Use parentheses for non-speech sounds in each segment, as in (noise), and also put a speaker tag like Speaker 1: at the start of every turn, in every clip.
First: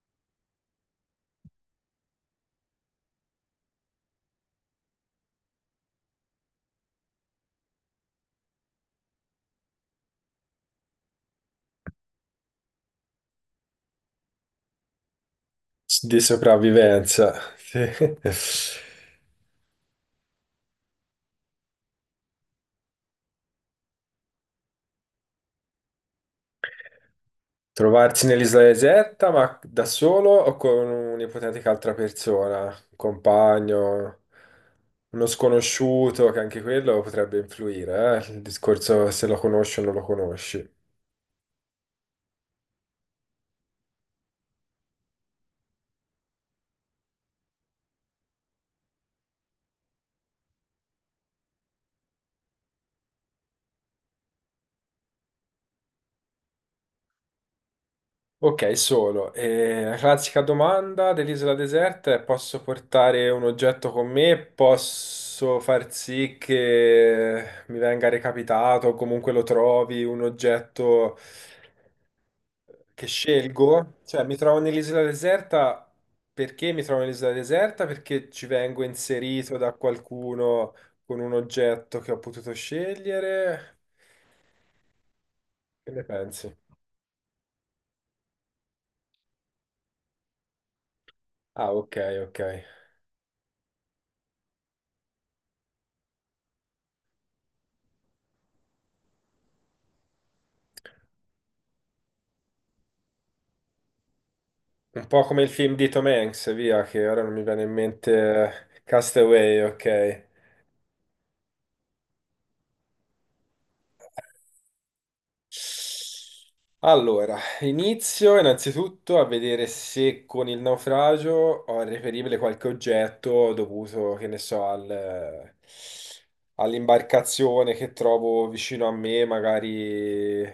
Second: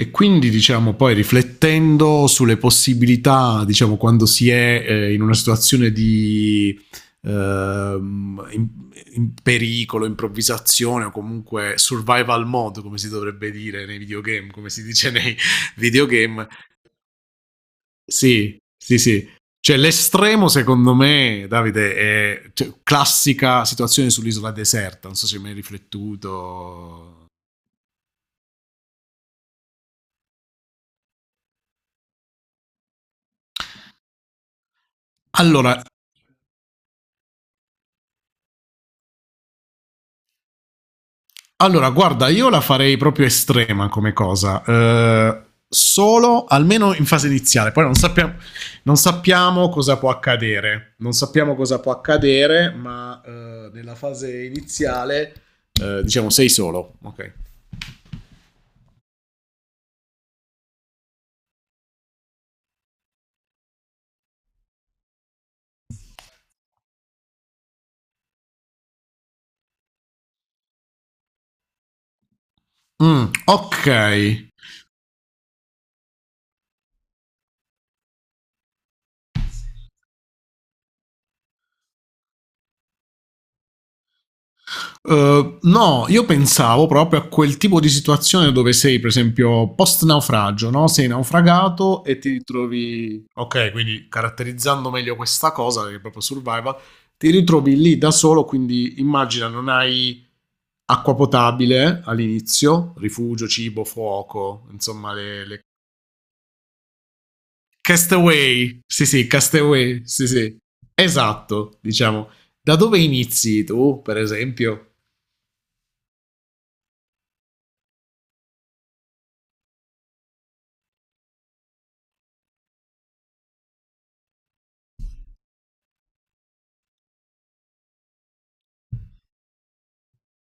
Speaker 1: E quindi, diciamo, poi riflettendo sulle possibilità, diciamo, quando si è in una situazione di ehm, in, in pericolo, improvvisazione o comunque survival mode, come si dovrebbe dire nei videogame, come si dice nei (laughs)
Speaker 2: Di
Speaker 1: videogame.
Speaker 2: sopravvivenza. (laughs) Sì.
Speaker 1: Sì, sì, sì. Cioè, l'estremo, secondo me, Davide, è cioè, classica situazione sull'isola deserta. Non so se mi hai riflettuto.
Speaker 2: Trovarsi nell'isola deserta, ma da solo o con un'ipotetica altra persona, un compagno, uno
Speaker 1: Allora,
Speaker 2: sconosciuto, che anche quello potrebbe influire, il discorso se lo conosci o non lo conosci.
Speaker 1: Allora, guarda, io la farei proprio estrema come cosa. Solo, almeno in fase iniziale. Poi non sappiamo cosa può accadere. Non sappiamo cosa può accadere, ma nella fase iniziale, diciamo, sei solo. Ok.
Speaker 2: Ok, solo. E la classica domanda dell'isola deserta è: posso portare un oggetto con me? Posso far sì che mi venga recapitato o comunque lo trovi un oggetto? Che
Speaker 1: Mm, ok.
Speaker 2: scelgo, cioè mi trovo nell'isola deserta, perché mi trovo nell'isola deserta? Perché ci vengo inserito da qualcuno con un oggetto che ho potuto scegliere. Che ne
Speaker 1: No, io
Speaker 2: pensi?
Speaker 1: pensavo proprio a quel tipo di situazione dove sei, per esempio, post naufragio, no? Sei
Speaker 2: Ah, ok,
Speaker 1: naufragato e ti
Speaker 2: ok.
Speaker 1: ritrovi. Ok, quindi caratterizzando meglio questa cosa, che è proprio survival, ti ritrovi lì da solo, quindi immagina non hai acqua potabile all'inizio, rifugio, cibo, fuoco,
Speaker 2: Un
Speaker 1: insomma
Speaker 2: po' come il
Speaker 1: le...
Speaker 2: film di Tom Hanks, via, che ora non mi viene in mente, Castaway,
Speaker 1: Castaway,
Speaker 2: ok.
Speaker 1: sì sì, esatto, diciamo. Da dove inizi tu, per esempio?
Speaker 2: Allora, inizio innanzitutto a vedere se con il naufragio ho reperibile qualche oggetto dovuto, che ne so, all'imbarcazione che trovo vicino a me, magari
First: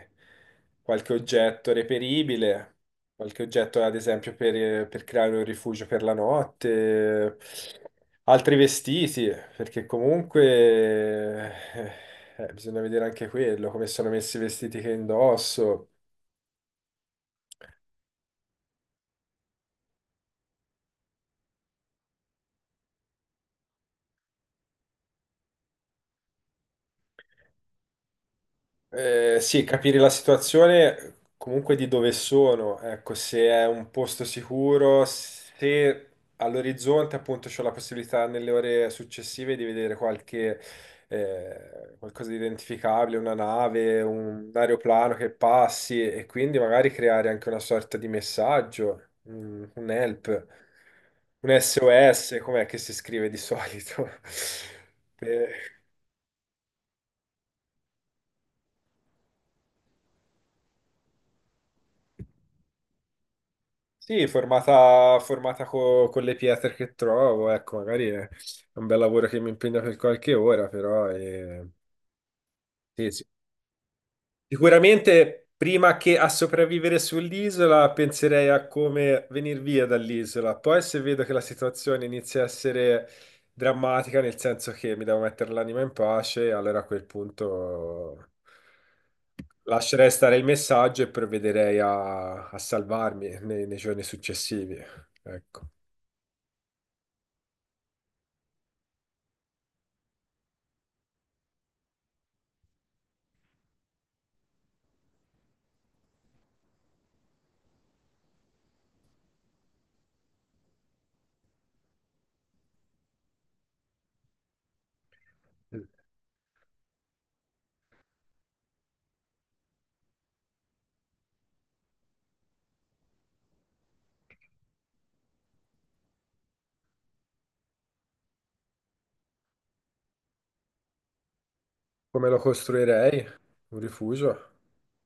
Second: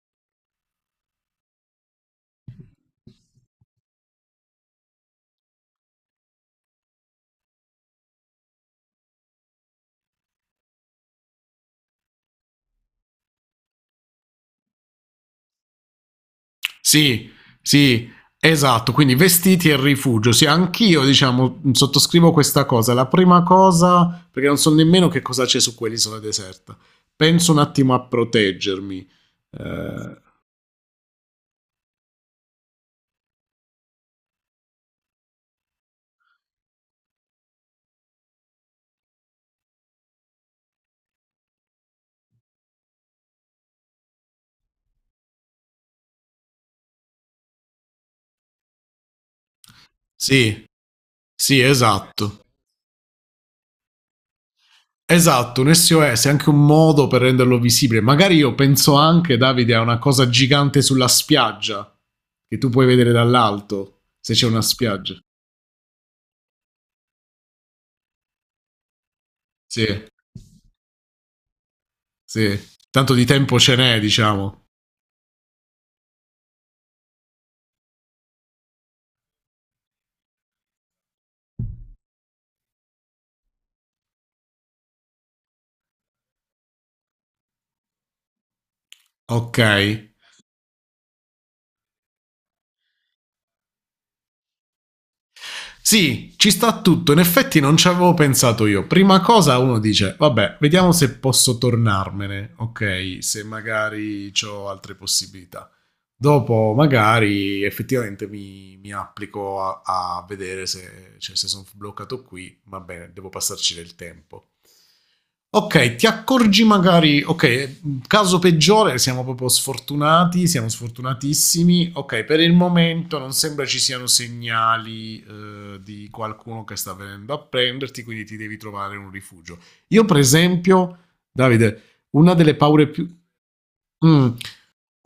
Speaker 2: qualche oggetto reperibile, qualche oggetto ad esempio per creare un rifugio per la notte, altri vestiti perché comunque eh, bisogna vedere anche quello, come sono messi i vestiti che indosso.
Speaker 1: Sì, sì, esatto, quindi vestiti e rifugio. Sì, anch'io, diciamo, sottoscrivo questa cosa. La prima cosa, perché non so nemmeno che cosa c'è su quell'isola deserta. Penso un attimo a proteggermi.
Speaker 2: Sì, capire la
Speaker 1: Eh,
Speaker 2: situazione comunque di dove sono, ecco, se è un posto sicuro, se all'orizzonte appunto c'ho la possibilità nelle ore successive di vedere qualche qualcosa di identificabile, una nave, un aeroplano che passi e quindi magari creare anche una sorta di messaggio, un help,
Speaker 1: sì,
Speaker 2: un
Speaker 1: sì,
Speaker 2: SOS,
Speaker 1: esatto.
Speaker 2: com'è che si scrive di solito? (laughs) Eh,
Speaker 1: Esatto, un SOS è anche un modo per renderlo visibile. Magari io penso anche, Davide, a una cosa gigante sulla spiaggia che tu puoi vedere dall'alto,
Speaker 2: sì,
Speaker 1: se c'è una spiaggia.
Speaker 2: formata, formata con le pietre che trovo, ecco, magari è un bel lavoro che mi impegna
Speaker 1: Sì,
Speaker 2: per qualche ora, però
Speaker 1: sì.
Speaker 2: sì,
Speaker 1: Tanto
Speaker 2: sì.
Speaker 1: di tempo ce n'è, diciamo.
Speaker 2: Sicuramente prima che a sopravvivere sull'isola penserei a come venire via dall'isola, poi se vedo che la situazione inizia a essere drammatica, nel senso che mi devo mettere l'anima in pace, allora a quel punto
Speaker 1: Ok.
Speaker 2: lascerei stare il messaggio e provvederei a salvarmi nei giorni successivi, ecco.
Speaker 1: Sì, ci sta tutto. In effetti non ci avevo pensato io. Prima cosa uno dice, vabbè, vediamo se posso tornarmene. Ok, se magari ho altre possibilità. Dopo magari effettivamente mi applico a, a vedere se, cioè, se sono bloccato qui, va bene, devo passarci del tempo. Ok, ti accorgi magari, ok, caso peggiore, siamo proprio sfortunati, siamo sfortunatissimi, ok, per il momento non sembra ci siano segnali di qualcuno che sta venendo a prenderti, quindi ti devi trovare un rifugio. Io per esempio, Davide,
Speaker 2: Come
Speaker 1: una
Speaker 2: lo
Speaker 1: delle paure più...
Speaker 2: costruirei? Un
Speaker 1: Mm,
Speaker 2: rifugio?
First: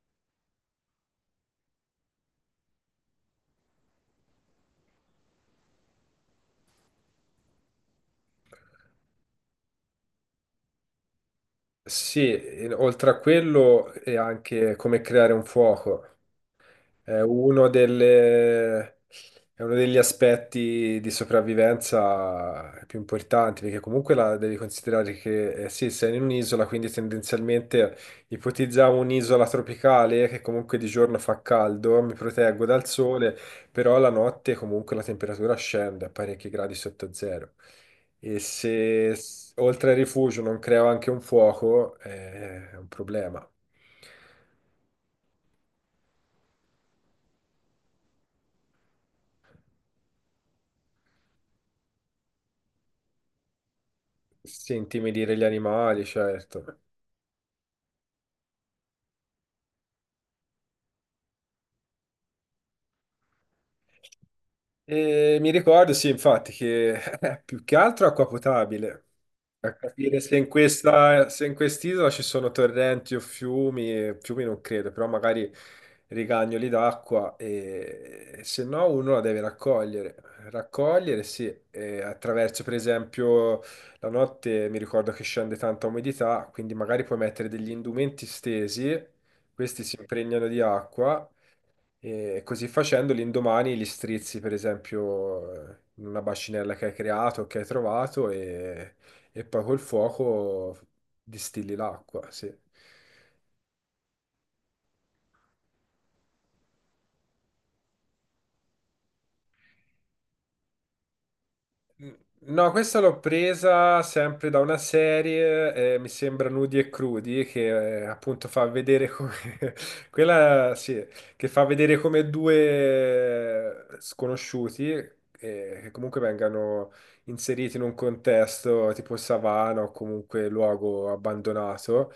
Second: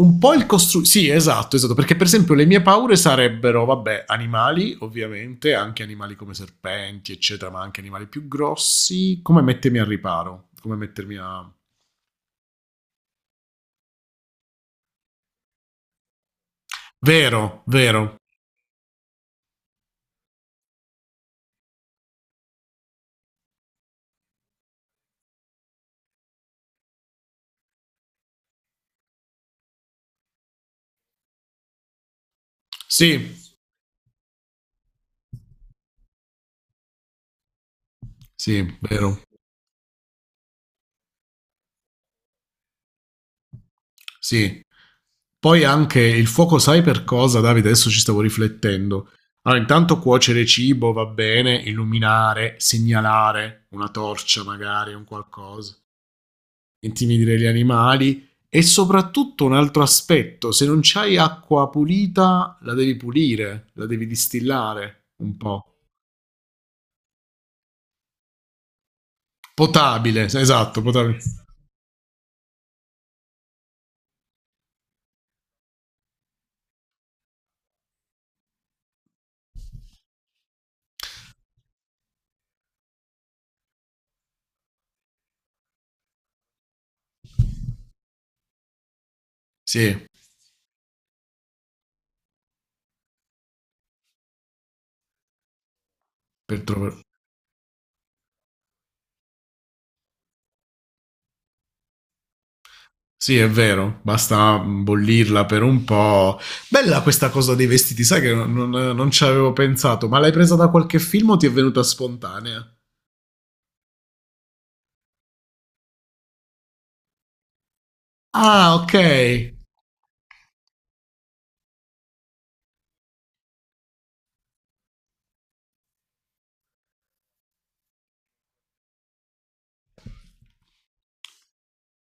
Speaker 1: un po' il costruire. Sì, esatto, esatto, perché per esempio le mie paure sarebbero, vabbè, animali, ovviamente, anche animali come serpenti, eccetera, ma anche animali più grossi. Come mettermi al riparo? Come mettermi a...
Speaker 2: Sì, e oltre a quello è anche come creare un fuoco. È
Speaker 1: Vero,
Speaker 2: uno
Speaker 1: vero.
Speaker 2: delle- è uno degli aspetti di sopravvivenza più importanti, perché comunque la devi considerare che sì, sei in un'isola, quindi tendenzialmente ipotizziamo un'isola tropicale che comunque di giorno fa caldo, mi proteggo dal sole,
Speaker 1: Sì,
Speaker 2: però la notte comunque la temperatura scende a parecchi gradi sotto zero. E
Speaker 1: sì,
Speaker 2: se
Speaker 1: vero.
Speaker 2: oltre al rifugio non creo anche un fuoco, è un problema.
Speaker 1: Sì. Poi anche il fuoco, sai per cosa, Davide? Adesso ci stavo riflettendo. Allora, intanto cuocere cibo va bene, illuminare, segnalare una torcia
Speaker 2: Sì,
Speaker 1: magari, un
Speaker 2: intimidire gli
Speaker 1: qualcosa.
Speaker 2: animali, certo.
Speaker 1: Intimidire gli animali e soprattutto un altro aspetto, se non c'hai acqua pulita la devi pulire, la devi distillare
Speaker 2: E
Speaker 1: un
Speaker 2: mi
Speaker 1: po'.
Speaker 2: ricordo, sì, infatti, che (laughs) più che altro acqua potabile, a capire
Speaker 1: Potabile,
Speaker 2: se in
Speaker 1: esatto, potabile.
Speaker 2: questa, se in quest'isola ci sono torrenti o fiumi, fiumi non credo, però magari rigagnoli d'acqua e se no uno la deve raccogliere. Raccogliere, sì, e attraverso per esempio la notte mi ricordo che scende tanta umidità, quindi magari puoi mettere degli indumenti stesi, questi si
Speaker 1: Sì,
Speaker 2: impregnano di acqua e così facendo, l'indomani li strizzi, per esempio, in una
Speaker 1: per
Speaker 2: bacinella che hai
Speaker 1: trovare...
Speaker 2: creato, che hai trovato, e poi col fuoco distilli l'acqua, sì.
Speaker 1: Sì, è vero, basta bollirla per un po'. Bella questa cosa dei vestiti, sai che non ci avevo pensato, ma l'hai presa da qualche film o ti è venuta spontanea?
Speaker 2: No, questa l'ho presa sempre da una serie, mi sembra Nudi e Crudi, che appunto fa
Speaker 1: Ah, ok.
Speaker 2: vedere come... (laughs) Quella, sì, che fa vedere come due sconosciuti, che comunque vengano inseriti in un contesto tipo savana o comunque luogo abbandonato,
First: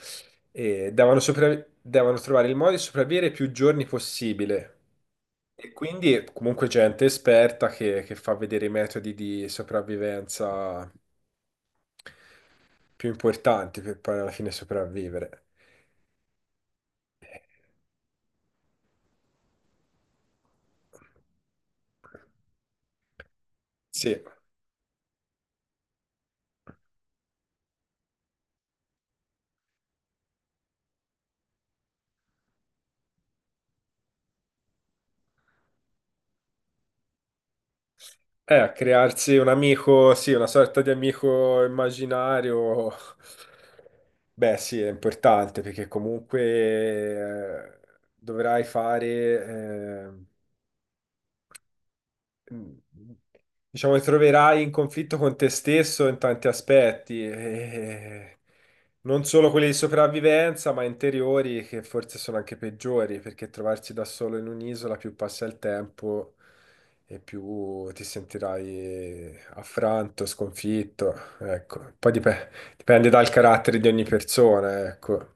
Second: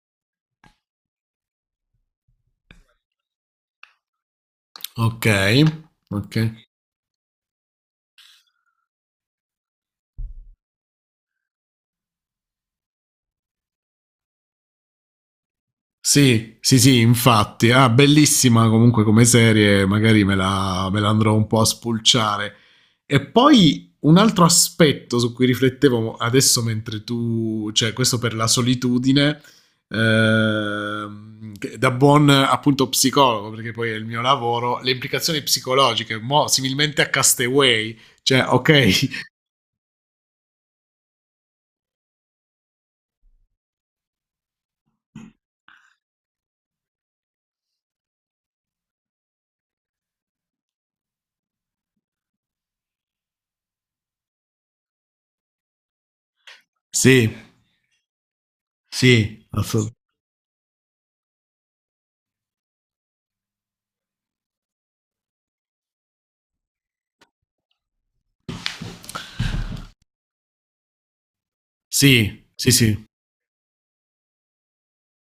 Speaker 2: e devono, devono trovare il modo di sopravvivere più giorni possibile.
Speaker 1: Ok,
Speaker 2: E quindi è
Speaker 1: ok.
Speaker 2: comunque gente esperta che fa vedere i metodi di sopravvivenza più importanti per poi alla fine sopravvivere.
Speaker 1: Sì, sì, sì, infatti. Ah, bellissima comunque come serie, magari me la andrò un po' a spulciare. E poi un
Speaker 2: Sì,
Speaker 1: altro aspetto su cui riflettevo adesso mentre tu, cioè questo per la solitudine, che- da buon appunto psicologo, perché poi è il mio lavoro, le implicazioni psicologiche, mo, similmente a Castaway, cioè
Speaker 2: a
Speaker 1: ok,
Speaker 2: crearsi un amico, sì, una sorta di amico immaginario. Beh, sì, è importante perché comunque dovrai fare ehm, diciamo, ti troverai in conflitto con te stesso in tanti aspetti,
Speaker 1: (laughs) sì,
Speaker 2: non
Speaker 1: sì,
Speaker 2: solo quelli di
Speaker 1: assolut-
Speaker 2: sopravvivenza, ma interiori che forse sono anche peggiori, perché trovarsi da solo in un'isola, più passa il tempo e più ti sentirai affranto, sconfitto, ecco.
Speaker 1: sì, sì, sì.
Speaker 2: Dipende dal carattere di ogni persona, ecco.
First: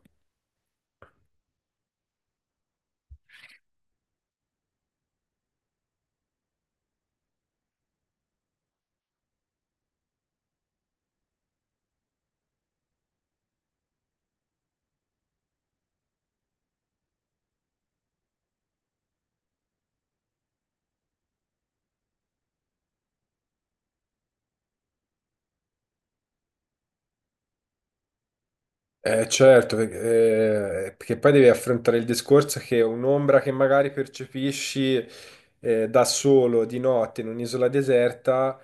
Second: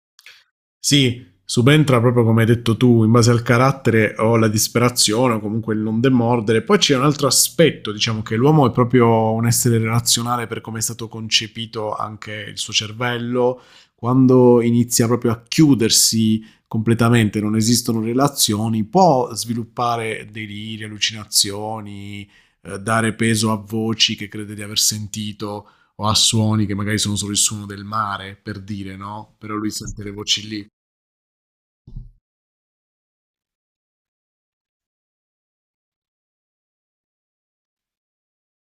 Speaker 1: Sì, subentra proprio come hai detto tu, in base al carattere o la disperazione o comunque il non demordere. Poi c'è un altro aspetto, diciamo che l'uomo è proprio un essere relazionale per come è stato concepito anche il suo cervello, quando inizia proprio a chiudersi completamente, non esistono relazioni, può sviluppare deliri, allucinazioni, dare peso a voci che crede di aver sentito o a suoni che magari sono solo il suono del mare, per dire, no? Però lui
Speaker 2: Certo,
Speaker 1: sente le voci lì.
Speaker 2: perché, perché poi devi affrontare il discorso che un'ombra che magari percepisci da solo di notte in un'isola deserta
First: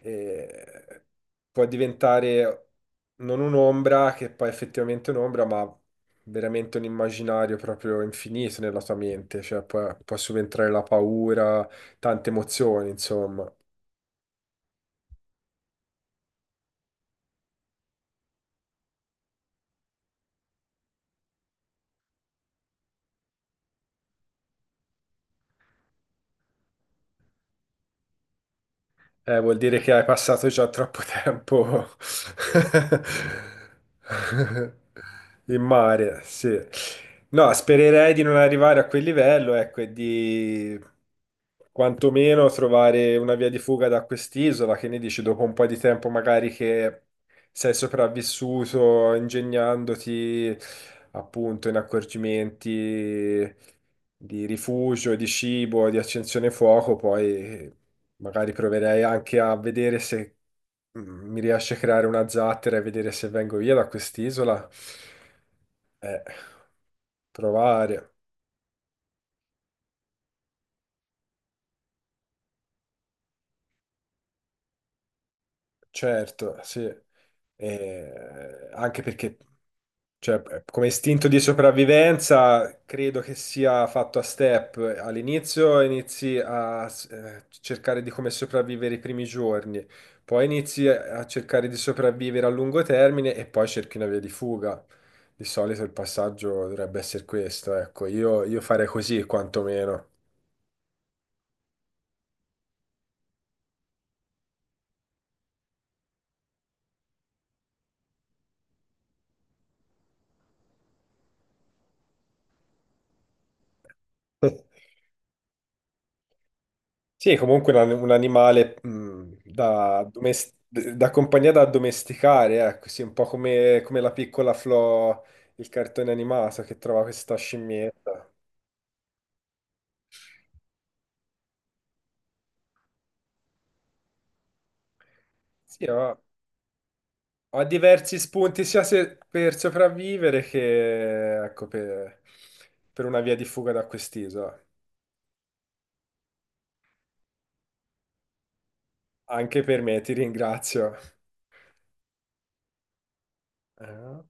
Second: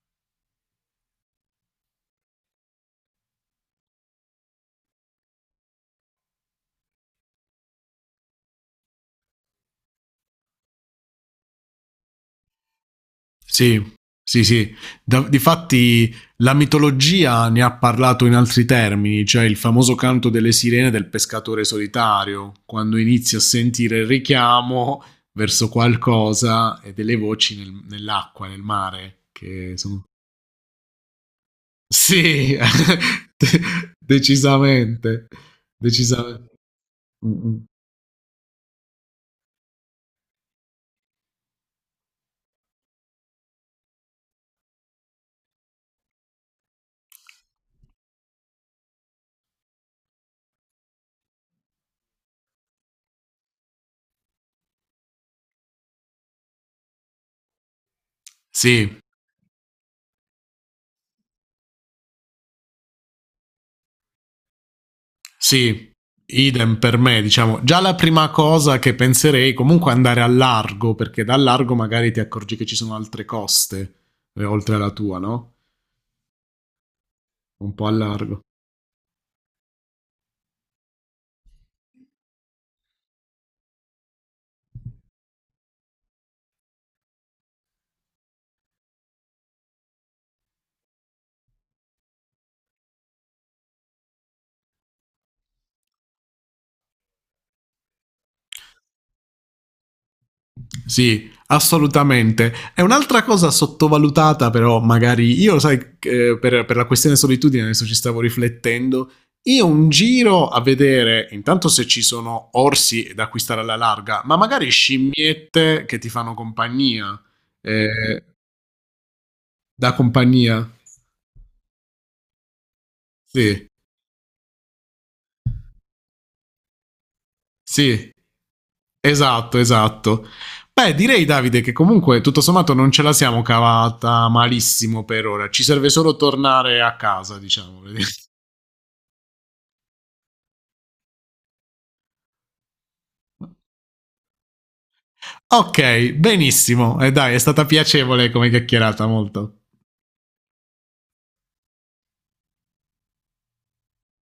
Speaker 2: eh, può diventare non un'ombra che poi effettivamente è un'ombra, ma veramente un immaginario proprio infinito nella tua mente, cioè può subentrare la paura, tante emozioni, insomma.
Speaker 1: Sì, sì, sì. Da- difatti la mitologia ne ha parlato in altri termini, cioè il famoso canto delle sirene del pescatore solitario, quando inizi a sentire il richiamo verso qualcosa e delle voci nell'acqua, nel mare,
Speaker 2: Vuol
Speaker 1: che
Speaker 2: dire che hai
Speaker 1: sono...
Speaker 2: passato già troppo tempo
Speaker 1: Sì, (laughs) decisamente,
Speaker 2: (laughs) in mare,
Speaker 1: decisamente.
Speaker 2: sì.
Speaker 1: Mm,
Speaker 2: No,
Speaker 1: mm.
Speaker 2: spererei di non arrivare a quel livello, ecco, e di quantomeno trovare una via di fuga da quest'isola, che ne dici, dopo un po' di tempo magari che sei sopravvissuto ingegnandoti appunto in accorgimenti di rifugio, di cibo, di accensione fuoco, poi magari
Speaker 1: Sì.
Speaker 2: proverei anche a vedere se mm, mi riesce a creare una zattera e vedere se vengo via da quest'isola.
Speaker 1: Sì,
Speaker 2: Eh,
Speaker 1: idem per me, diciamo. Già la
Speaker 2: provare,
Speaker 1: prima cosa che penserei comunque è andare a largo, perché da largo magari ti accorgi che ci sono altre coste, oltre alla tua, no?
Speaker 2: certo, sì.
Speaker 1: Un po' a largo.
Speaker 2: Anche perché cioè, come istinto di sopravvivenza, credo che sia fatto a step. All'inizio cercare di come sopravvivere i primi giorni, poi inizi a cercare di sopravvivere a lungo termine e poi cerchi una via di fuga. Di solito il passaggio dovrebbe essere questo, ecco, io farei così quantomeno.
Speaker 1: Sì, assolutamente. È un'altra cosa sottovalutata, però magari io, sai, per la questione solitudine, adesso ci stavo riflettendo. Io un giro a vedere intanto se ci sono orsi da acquistare alla larga, ma magari
Speaker 2: (laughs)
Speaker 1: scimmiette che ti fanno compagnia.
Speaker 2: Sì, è comunque un
Speaker 1: Eh,
Speaker 2: animale
Speaker 1: Da
Speaker 2: da,
Speaker 1: compagnia?
Speaker 2: da compagnia da addomesticare, ecco, sì, un po'
Speaker 1: Sì,
Speaker 2: come, come la piccola Flo, il cartone animato che trova questa
Speaker 1: sì,
Speaker 2: scimmietta.
Speaker 1: esatto, esatto. Beh, direi Davide che comunque tutto sommato non ce la siamo cavata malissimo per ora, ci
Speaker 2: Sì,
Speaker 1: serve solo
Speaker 2: ha,
Speaker 1: tornare a casa,
Speaker 2: ha
Speaker 1: diciamo. (laughs)
Speaker 2: diversi spunti sia per sopravvivere che ecco, per una via di fuga da quest'isola.
Speaker 1: Ok, benissimo. E dai, è stata piacevole come chiacchierata molto.
Speaker 2: Anche per me, ti ringrazio. Eh.